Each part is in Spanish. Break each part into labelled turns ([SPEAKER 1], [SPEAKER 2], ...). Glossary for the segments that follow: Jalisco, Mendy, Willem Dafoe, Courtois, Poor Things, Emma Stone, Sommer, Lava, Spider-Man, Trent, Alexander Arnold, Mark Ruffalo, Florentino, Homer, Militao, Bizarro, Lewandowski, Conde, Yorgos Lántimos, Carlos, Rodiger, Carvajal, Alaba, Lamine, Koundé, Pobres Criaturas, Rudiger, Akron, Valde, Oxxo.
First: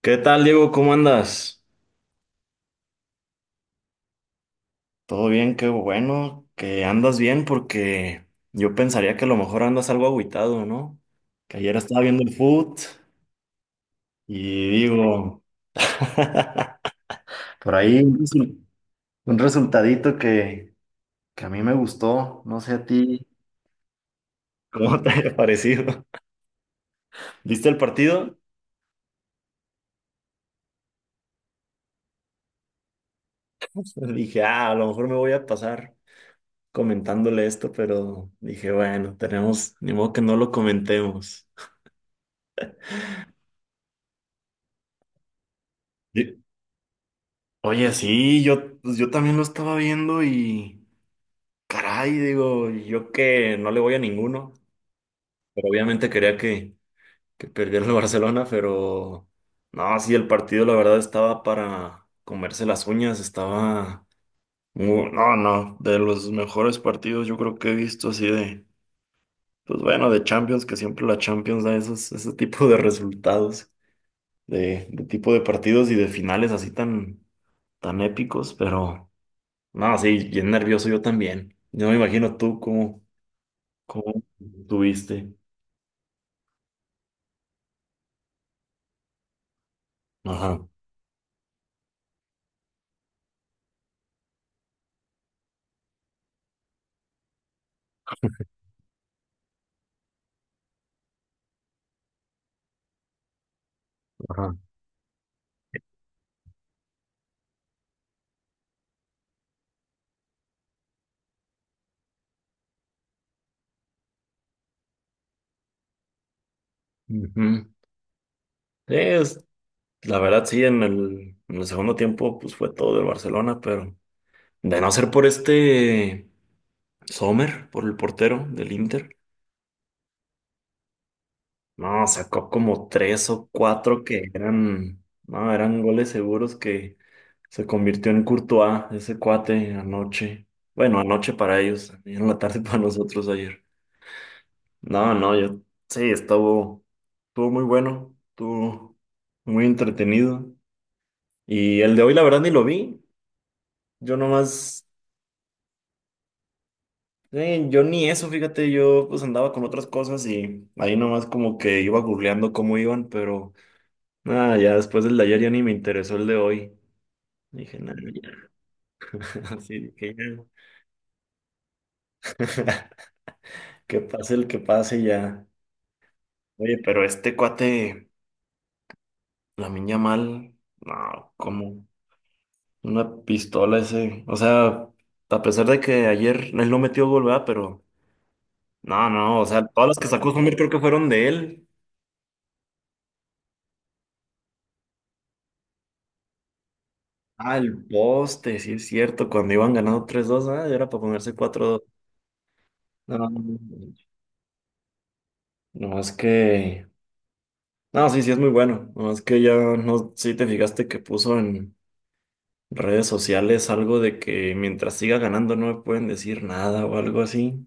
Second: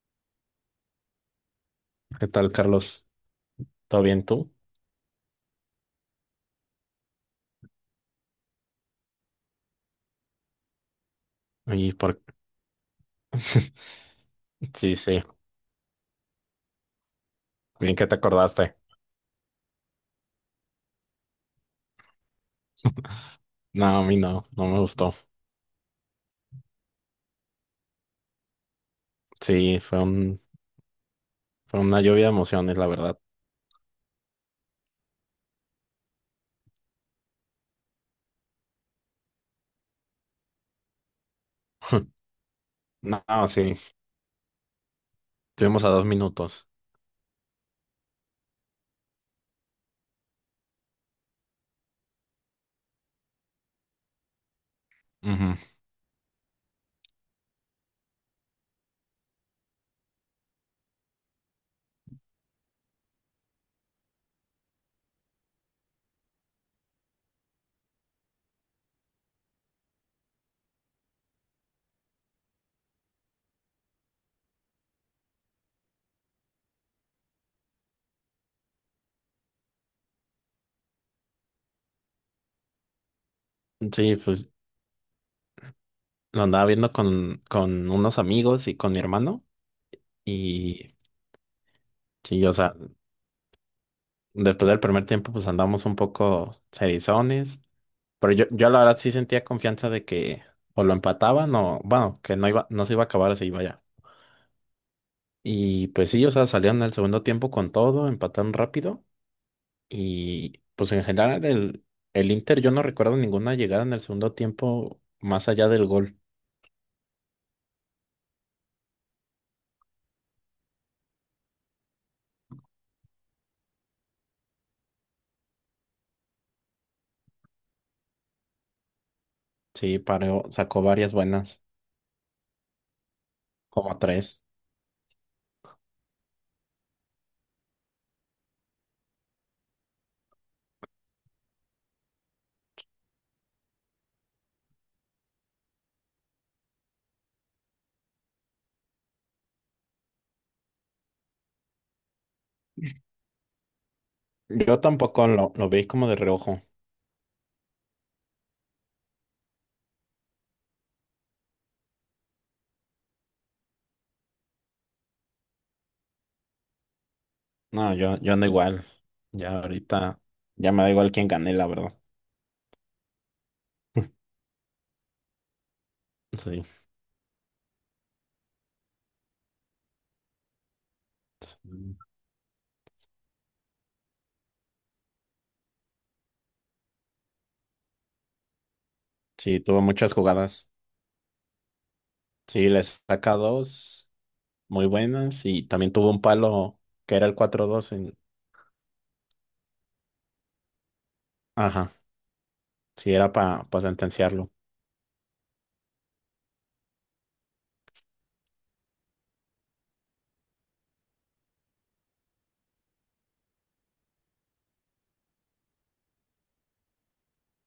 [SPEAKER 1] ¿Qué tal, Diego? ¿Cómo andas?
[SPEAKER 2] ¿Qué tal, Carlos? ¿Todo bien tú?
[SPEAKER 1] Todo bien, qué bueno que andas bien porque yo pensaría que a lo mejor andas algo agüitado, ¿no? Que ayer
[SPEAKER 2] Y
[SPEAKER 1] estaba
[SPEAKER 2] por...
[SPEAKER 1] viendo el foot y
[SPEAKER 2] Sí, sí,
[SPEAKER 1] digo, por
[SPEAKER 2] bien
[SPEAKER 1] ahí
[SPEAKER 2] que te acordaste.
[SPEAKER 1] un resultadito que a mí me gustó, no sé a ti,
[SPEAKER 2] No, a mí no, no me
[SPEAKER 1] ¿cómo te
[SPEAKER 2] gustó.
[SPEAKER 1] haya parecido? ¿Viste el partido?
[SPEAKER 2] Sí, fue una lluvia de emociones, la verdad.
[SPEAKER 1] Dije, ah, a lo mejor me voy a pasar comentándole esto, pero dije, bueno, tenemos, ni modo que no lo comentemos.
[SPEAKER 2] No, sí, estuvimos a 2 minutos.
[SPEAKER 1] Oye, sí, yo, pues yo también lo estaba viendo y caray, digo, yo que no le voy a ninguno, pero obviamente quería que, perdiera el Barcelona, pero no, sí, el partido la verdad estaba para comerse las uñas, estaba, no, no, de los mejores partidos yo creo que he visto así de, pues bueno, de Champions, que siempre la Champions da esos, ese tipo de resultados, de tipo de partidos y de finales así tan, tan épicos, pero... No, sí, bien nervioso yo también. Yo me imagino tú cómo,
[SPEAKER 2] Ujú. Sí,
[SPEAKER 1] cómo
[SPEAKER 2] pues
[SPEAKER 1] tuviste.
[SPEAKER 2] lo andaba viendo con unos amigos y con mi hermano.
[SPEAKER 1] Ajá,
[SPEAKER 2] Y sí, o sea, después del primer tiempo, pues andamos un poco serizones. Pero yo la verdad sí sentía confianza de que o lo empataban o, bueno, que no se iba a acabar así, vaya.
[SPEAKER 1] ajá.
[SPEAKER 2] Y pues sí, o sea, salieron al segundo tiempo con todo, empataron rápido. Y pues en general el Inter, yo no recuerdo ninguna llegada en el segundo tiempo más allá del gol.
[SPEAKER 1] Ujú. Sí, la verdad sí, en el, segundo tiempo pues fue todo del Barcelona, pero de no ser por este Sommer, por el portero del Inter,
[SPEAKER 2] Sí, paró, sacó varias buenas,
[SPEAKER 1] no, sacó como tres o
[SPEAKER 2] como
[SPEAKER 1] cuatro que
[SPEAKER 2] tres.
[SPEAKER 1] eran, no, eran goles seguros que se convirtió en Courtois, ese cuate anoche. Bueno, anoche para ellos, en la tarde para nosotros ayer. No, no, yo sí, estuvo muy bueno, estuvo muy entretenido. Y el de hoy, la verdad, ni lo vi. Yo
[SPEAKER 2] Yo
[SPEAKER 1] nomás,
[SPEAKER 2] tampoco lo vi como de reojo.
[SPEAKER 1] yo ni eso, fíjate, yo pues andaba con otras cosas y ahí nomás como que iba googleando cómo iban, pero nada, ya después del de ayer ya ni me interesó el de hoy. Dije,
[SPEAKER 2] No,
[SPEAKER 1] nada,
[SPEAKER 2] yo,
[SPEAKER 1] ya,
[SPEAKER 2] yo ando igual. Ya
[SPEAKER 1] así dije,
[SPEAKER 2] ahorita,
[SPEAKER 1] ya.
[SPEAKER 2] ya me da igual quién gané, la verdad.
[SPEAKER 1] Que pase el que pase ya.
[SPEAKER 2] Sí.
[SPEAKER 1] Oye, pero este cuate, la Lamine mal, no, ¿cómo? Una pistola ese. O sea, a pesar de que ayer él no metió gol, ¿verdad? Pero no, no, o
[SPEAKER 2] Sí,
[SPEAKER 1] sea,
[SPEAKER 2] tuvo
[SPEAKER 1] todas las que
[SPEAKER 2] muchas
[SPEAKER 1] sacó Homer creo
[SPEAKER 2] jugadas.
[SPEAKER 1] que fueron de él.
[SPEAKER 2] Sí, les saca dos muy buenas y también tuvo un palo que era el
[SPEAKER 1] Ah,
[SPEAKER 2] cuatro
[SPEAKER 1] el
[SPEAKER 2] dos en...
[SPEAKER 1] poste, sí es cierto, cuando iban ganando 3-2, ah, era para ponerse cuatro 2.
[SPEAKER 2] Ajá. Sí,
[SPEAKER 1] No, no,
[SPEAKER 2] era para
[SPEAKER 1] no,
[SPEAKER 2] sentenciarlo.
[SPEAKER 1] no, es que... No, sí, sí es muy bueno. No, es que ya no, sí te fijaste que puso en redes sociales algo de que mientras siga ganando no me pueden decir nada o algo así.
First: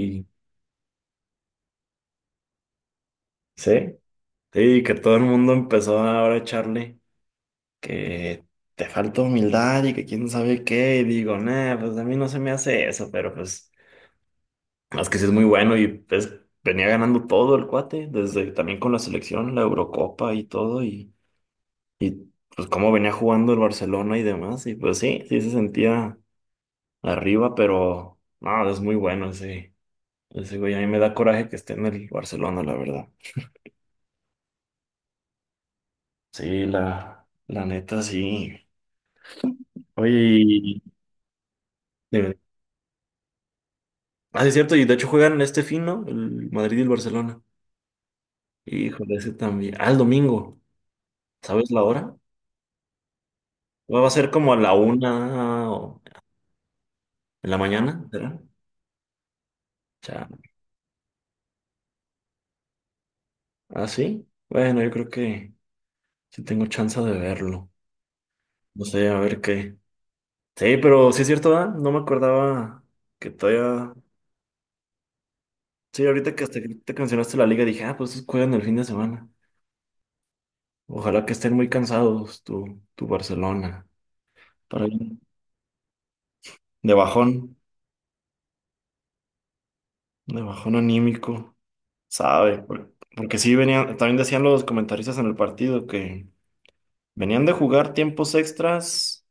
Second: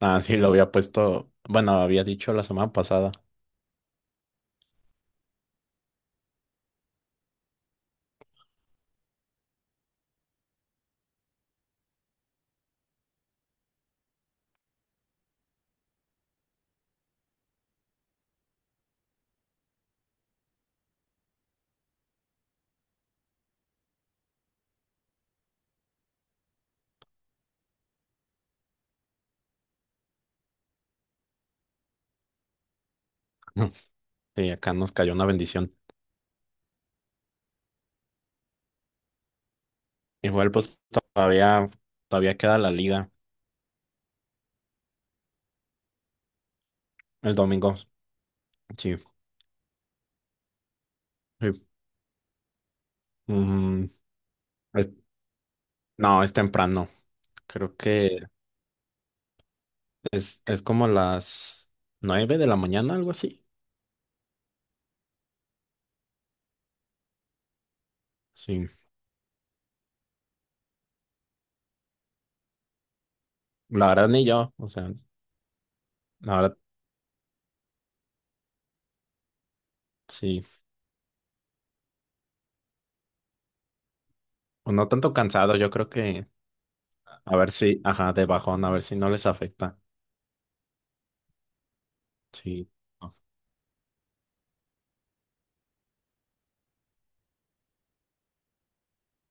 [SPEAKER 2] Ah, sí, lo había puesto, bueno, había dicho la semana pasada.
[SPEAKER 1] sí, sí, que todo el mundo empezó ahora a echarle. Que te falta humildad y que quién sabe qué, y digo, nah, pues a mí no se me hace eso, pero pues más que sí es muy bueno y pues venía ganando todo el cuate, desde también con la selección, la Eurocopa y todo, y, pues cómo venía jugando el Barcelona y demás, y pues sí, sí se sentía arriba, pero no, es muy bueno ese güey, a mí me da coraje que esté en el Barcelona, la verdad.
[SPEAKER 2] y acá nos cayó una bendición.
[SPEAKER 1] Sí, la neta, sí. Oye,
[SPEAKER 2] Igual, pues todavía, todavía queda la liga
[SPEAKER 1] ah, sí, es cierto, y de hecho juegan este fin, ¿no? El Madrid y el
[SPEAKER 2] el
[SPEAKER 1] Barcelona.
[SPEAKER 2] domingo. Sí,
[SPEAKER 1] Híjole, ese también. Ah, el domingo.
[SPEAKER 2] sí.
[SPEAKER 1] ¿Sabes la hora?
[SPEAKER 2] Mm,
[SPEAKER 1] ¿Va a ser como a la
[SPEAKER 2] es-
[SPEAKER 1] una o
[SPEAKER 2] no, es temprano.
[SPEAKER 1] en la
[SPEAKER 2] Creo
[SPEAKER 1] mañana,
[SPEAKER 2] que
[SPEAKER 1] verdad? Ya.
[SPEAKER 2] es como las 9 de la mañana, algo así.
[SPEAKER 1] ¿Ah, sí? Bueno, yo creo que sí tengo chance de verlo.
[SPEAKER 2] Sí,
[SPEAKER 1] No sé, a ver qué. Sí, pero sí es cierto, ¿verdad? No me acordaba que
[SPEAKER 2] la
[SPEAKER 1] todavía.
[SPEAKER 2] verdad ni yo, o sea,
[SPEAKER 1] Sí, ahorita
[SPEAKER 2] la
[SPEAKER 1] que
[SPEAKER 2] verdad,
[SPEAKER 1] hasta que te mencionaste la liga, dije, ah, pues estos juegan el fin de semana.
[SPEAKER 2] sí.
[SPEAKER 1] Ojalá que estén muy cansados, tu, Barcelona.
[SPEAKER 2] O no
[SPEAKER 1] Para ir
[SPEAKER 2] tanto cansado, yo creo que
[SPEAKER 1] de
[SPEAKER 2] a ver
[SPEAKER 1] bajón,
[SPEAKER 2] si, ajá, de bajón, a ver si no les afecta.
[SPEAKER 1] de bajón anímico. ¿Sabe?
[SPEAKER 2] Sí.
[SPEAKER 1] Porque sí venían, también decían los comentaristas en el partido que venían de jugar tiempos extras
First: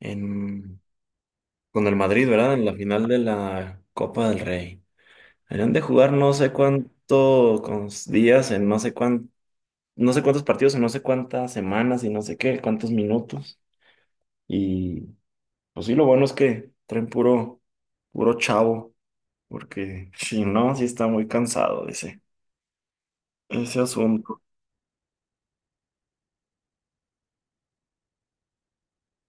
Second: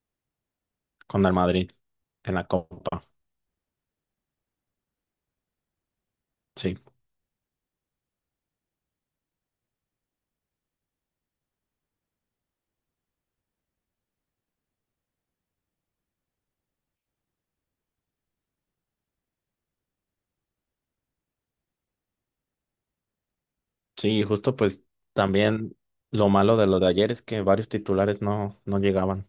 [SPEAKER 1] en,
[SPEAKER 2] Con el Madrid
[SPEAKER 1] con el Madrid,
[SPEAKER 2] en la
[SPEAKER 1] ¿verdad? En la
[SPEAKER 2] Copa.
[SPEAKER 1] final de la Copa del Rey. Venían de jugar no sé
[SPEAKER 2] Sí,
[SPEAKER 1] cuántos días, en no sé cuán, no sé cuántos partidos, en no sé cuántas semanas y no sé qué, cuántos minutos. Y pues sí, lo bueno es que traen puro, chavo, porque si no, sí está muy cansado ese
[SPEAKER 2] sí,
[SPEAKER 1] asunto
[SPEAKER 2] justo pues también lo malo de lo de ayer es que varios titulares no, no llegaban.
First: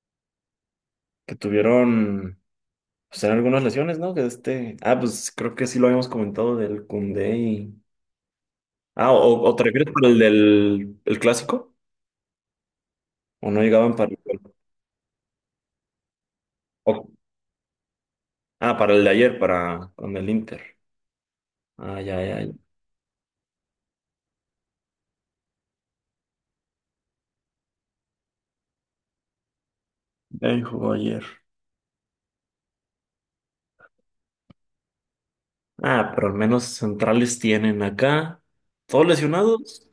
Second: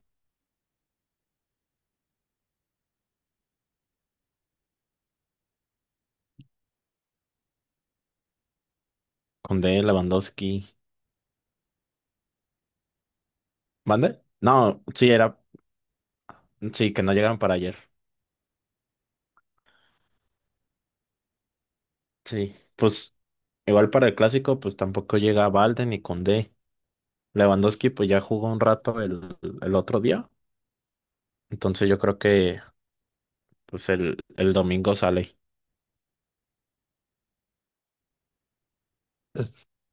[SPEAKER 1] que tuvieron. Pues eran algunas lesiones, ¿no? Que este. Ah, pues creo que sí lo habíamos comentado del Koundé y. Ah, o te
[SPEAKER 2] Conde,
[SPEAKER 1] refieres para el
[SPEAKER 2] Lewandowski.
[SPEAKER 1] del el clásico? ¿O no llegaban para el
[SPEAKER 2] ¿Mande?
[SPEAKER 1] gol?
[SPEAKER 2] No, sí, sí, que
[SPEAKER 1] o-
[SPEAKER 2] no llegaron para ayer.
[SPEAKER 1] Ah, para el de ayer, para con el Inter. Ah, ya, ya, ya.
[SPEAKER 2] Sí, pues igual para el clásico, pues tampoco llega Valde ni Conde. Lewandowski pues ya jugó un rato el otro día.
[SPEAKER 1] Ya jugó ayer.
[SPEAKER 2] Entonces yo creo que pues el domingo sale.
[SPEAKER 1] Ah, pero al menos centrales tienen acá. Todos lesionados.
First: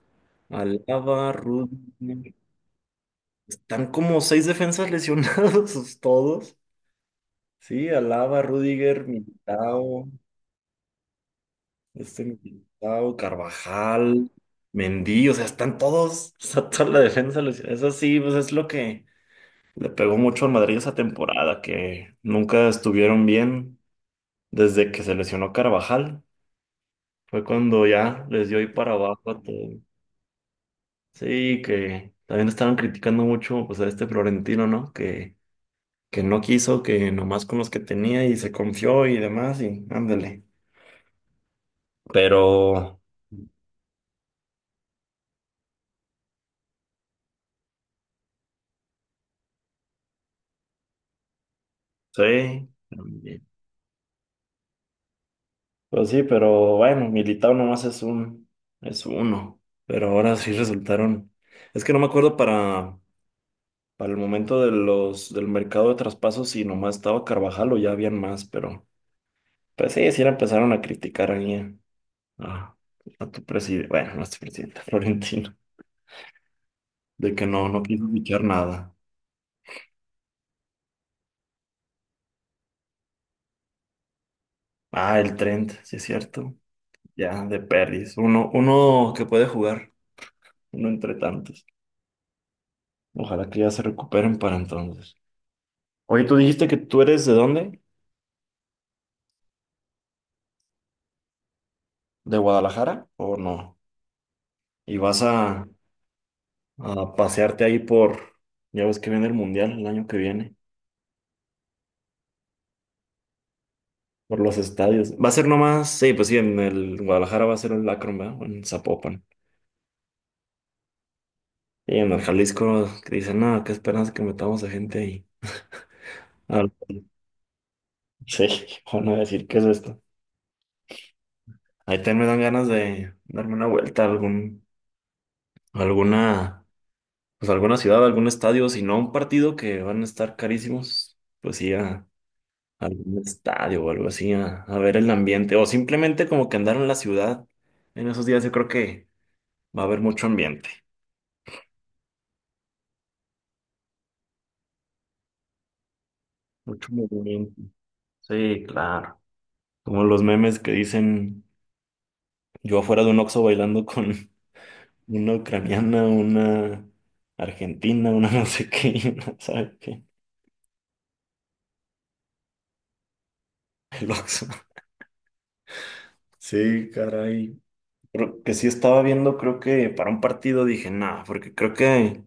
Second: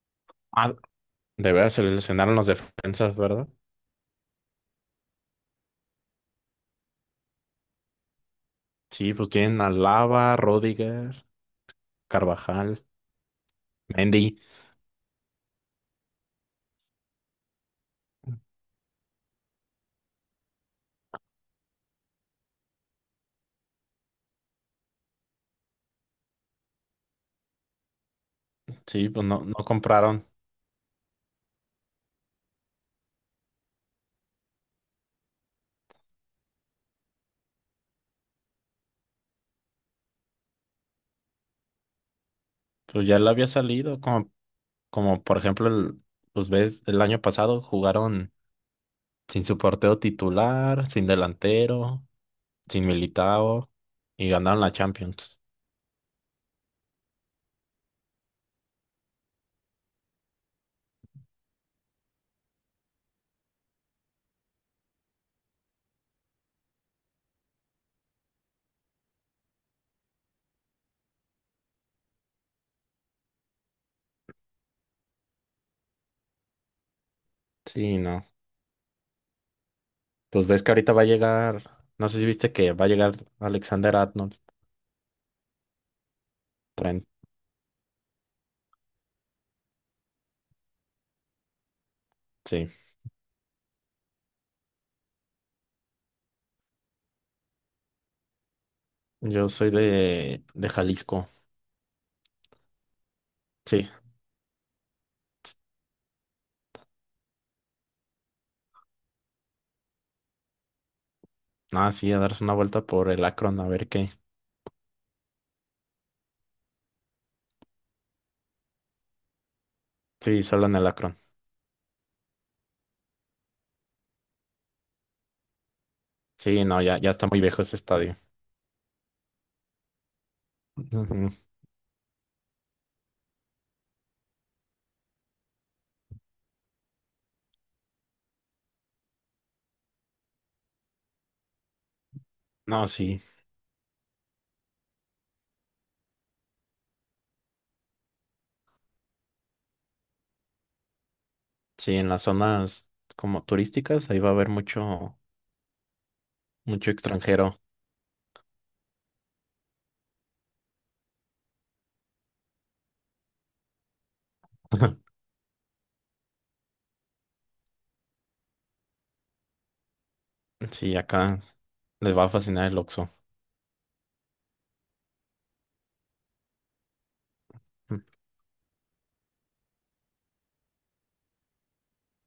[SPEAKER 2] Ah,
[SPEAKER 1] Alaba,
[SPEAKER 2] de veras se
[SPEAKER 1] Rudiger.
[SPEAKER 2] lesionaron los defensas, ¿verdad?
[SPEAKER 1] Están como seis defensas lesionados todos. Sí, Alaba, Rudiger,
[SPEAKER 2] Sí, pues tienen a
[SPEAKER 1] Militao.
[SPEAKER 2] Lava, Rodiger.
[SPEAKER 1] Este
[SPEAKER 2] Carvajal,
[SPEAKER 1] Militao, Carvajal,
[SPEAKER 2] Mendy.
[SPEAKER 1] Mendy, o sea, están todos, está toda la defensa. Luis. Eso sí, pues es lo que le pegó mucho al Madrid esa temporada, que nunca estuvieron bien desde que se lesionó Carvajal. Fue cuando ya les dio ahí para
[SPEAKER 2] Sí, pues
[SPEAKER 1] abajo a
[SPEAKER 2] no, no
[SPEAKER 1] todo.
[SPEAKER 2] compraron.
[SPEAKER 1] Sí, que también estaban criticando mucho pues a este Florentino, ¿no? Que no quiso, que nomás con los que tenía y se confió y demás, y ándale. Pero
[SPEAKER 2] Pues ya le había salido, como por ejemplo, el, pues ves, el año pasado jugaron sin su portero titular, sin delantero,
[SPEAKER 1] sí,
[SPEAKER 2] sin Militao y ganaron la Champions.
[SPEAKER 1] pues sí, pero bueno, Militao nomás es uno. Pero ahora sí resultaron. Es que no me acuerdo para, el momento del mercado de traspasos si nomás estaba Carvajal o ya habían más, pero pues sí, sí le empezaron a criticar ahí a- a tu presidente, bueno, no es tu presidente, Florentino, de que no
[SPEAKER 2] Sí,
[SPEAKER 1] quiso
[SPEAKER 2] no.
[SPEAKER 1] fichar nada.
[SPEAKER 2] Pues ves que ahorita va a llegar, no sé si viste que va a llegar Alexander Arnold,
[SPEAKER 1] Ah, el Trent, sí es cierto.
[SPEAKER 2] Trent.
[SPEAKER 1] Ya, de Peris, Uno que puede jugar, uno entre tantos.
[SPEAKER 2] Sí,
[SPEAKER 1] Ojalá que ya se recuperen para entonces. Oye, ¿tú dijiste que tú eres de dónde?
[SPEAKER 2] yo soy de Jalisco.
[SPEAKER 1] ¿De Guadalajara o no?
[SPEAKER 2] Sí,
[SPEAKER 1] Y vas a pasearte ahí por, ya ves que viene el Mundial el año que viene,
[SPEAKER 2] nada, sí, a darse una vuelta por el Akron, a ver qué.
[SPEAKER 1] por los estadios. Va a ser nomás, sí, pues sí, en el Guadalajara va a ser el Akron, ¿verdad? O en Zapopan.
[SPEAKER 2] Sí, solo en el Akron.
[SPEAKER 1] Y en el Jalisco que dicen, no, qué esperanza que metamos a gente ahí.
[SPEAKER 2] Sí,
[SPEAKER 1] Al-
[SPEAKER 2] no, ya, ya está muy viejo ese estadio.
[SPEAKER 1] sí, van a decir, ¿qué es esto?
[SPEAKER 2] Ujú.
[SPEAKER 1] Ahí también me dan ganas de darme una vuelta a algún, a alguna, pues a alguna ciudad, a algún estadio, si no a un partido que van a estar carísimos, pues sí, a
[SPEAKER 2] No,
[SPEAKER 1] algún
[SPEAKER 2] sí,
[SPEAKER 1] estadio o algo así a, ver el ambiente o simplemente como que andar en la ciudad. En esos días yo creo que va a haber mucho ambiente,
[SPEAKER 2] sí, en las zonas como turísticas, ahí va a haber mucho,
[SPEAKER 1] mucho
[SPEAKER 2] mucho extranjero.
[SPEAKER 1] movimiento. Sí, claro. Como los memes que dicen yo afuera de un Oxxo bailando con una ucraniana, una argentina, una no sé qué, y una, ¿sabe qué?
[SPEAKER 2] Sí, acá les va a fascinar el Oxxo.
[SPEAKER 1] El Oxxo. Sí, caray. Pero que sí estaba viendo, creo que para un partido dije, nada, porque creo que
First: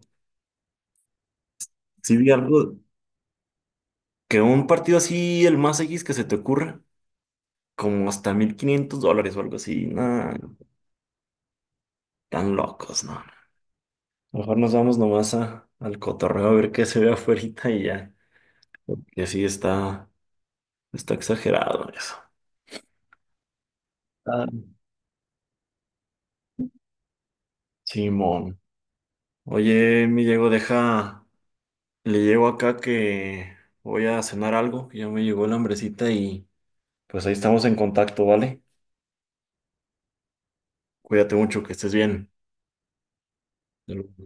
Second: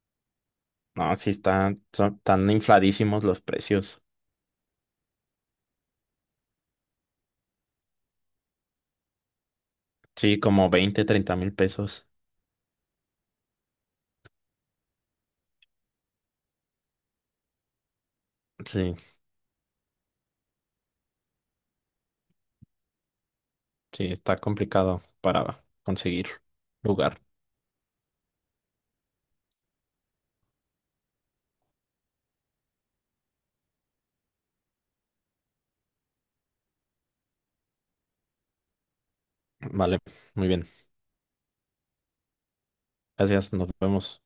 [SPEAKER 2] No, sí,
[SPEAKER 1] sí vi
[SPEAKER 2] están
[SPEAKER 1] algo,
[SPEAKER 2] infladísimos los precios.
[SPEAKER 1] que un partido así, el más X que se te ocurra, como hasta $1,500 o algo así. Nada,
[SPEAKER 2] Sí, como 20, 30 mil pesos.
[SPEAKER 1] tan locos, no. Mejor nos vamos nomás al cotorreo a ver qué se ve afuera y ya.
[SPEAKER 2] Sí,
[SPEAKER 1] Porque sí está exagerado eso.
[SPEAKER 2] sí, está
[SPEAKER 1] Ah.
[SPEAKER 2] complicado para conseguir lugar.
[SPEAKER 1] Simón. Oye, mi Diego, deja. Le llego acá que voy a cenar algo. Ya me llegó la hambrecita y pues ahí estamos en contacto, ¿vale?
[SPEAKER 2] Vale, muy bien.
[SPEAKER 1] Cuídate mucho, que estés bien.
[SPEAKER 2] Gracias, nos
[SPEAKER 1] Salud.
[SPEAKER 2] vemos.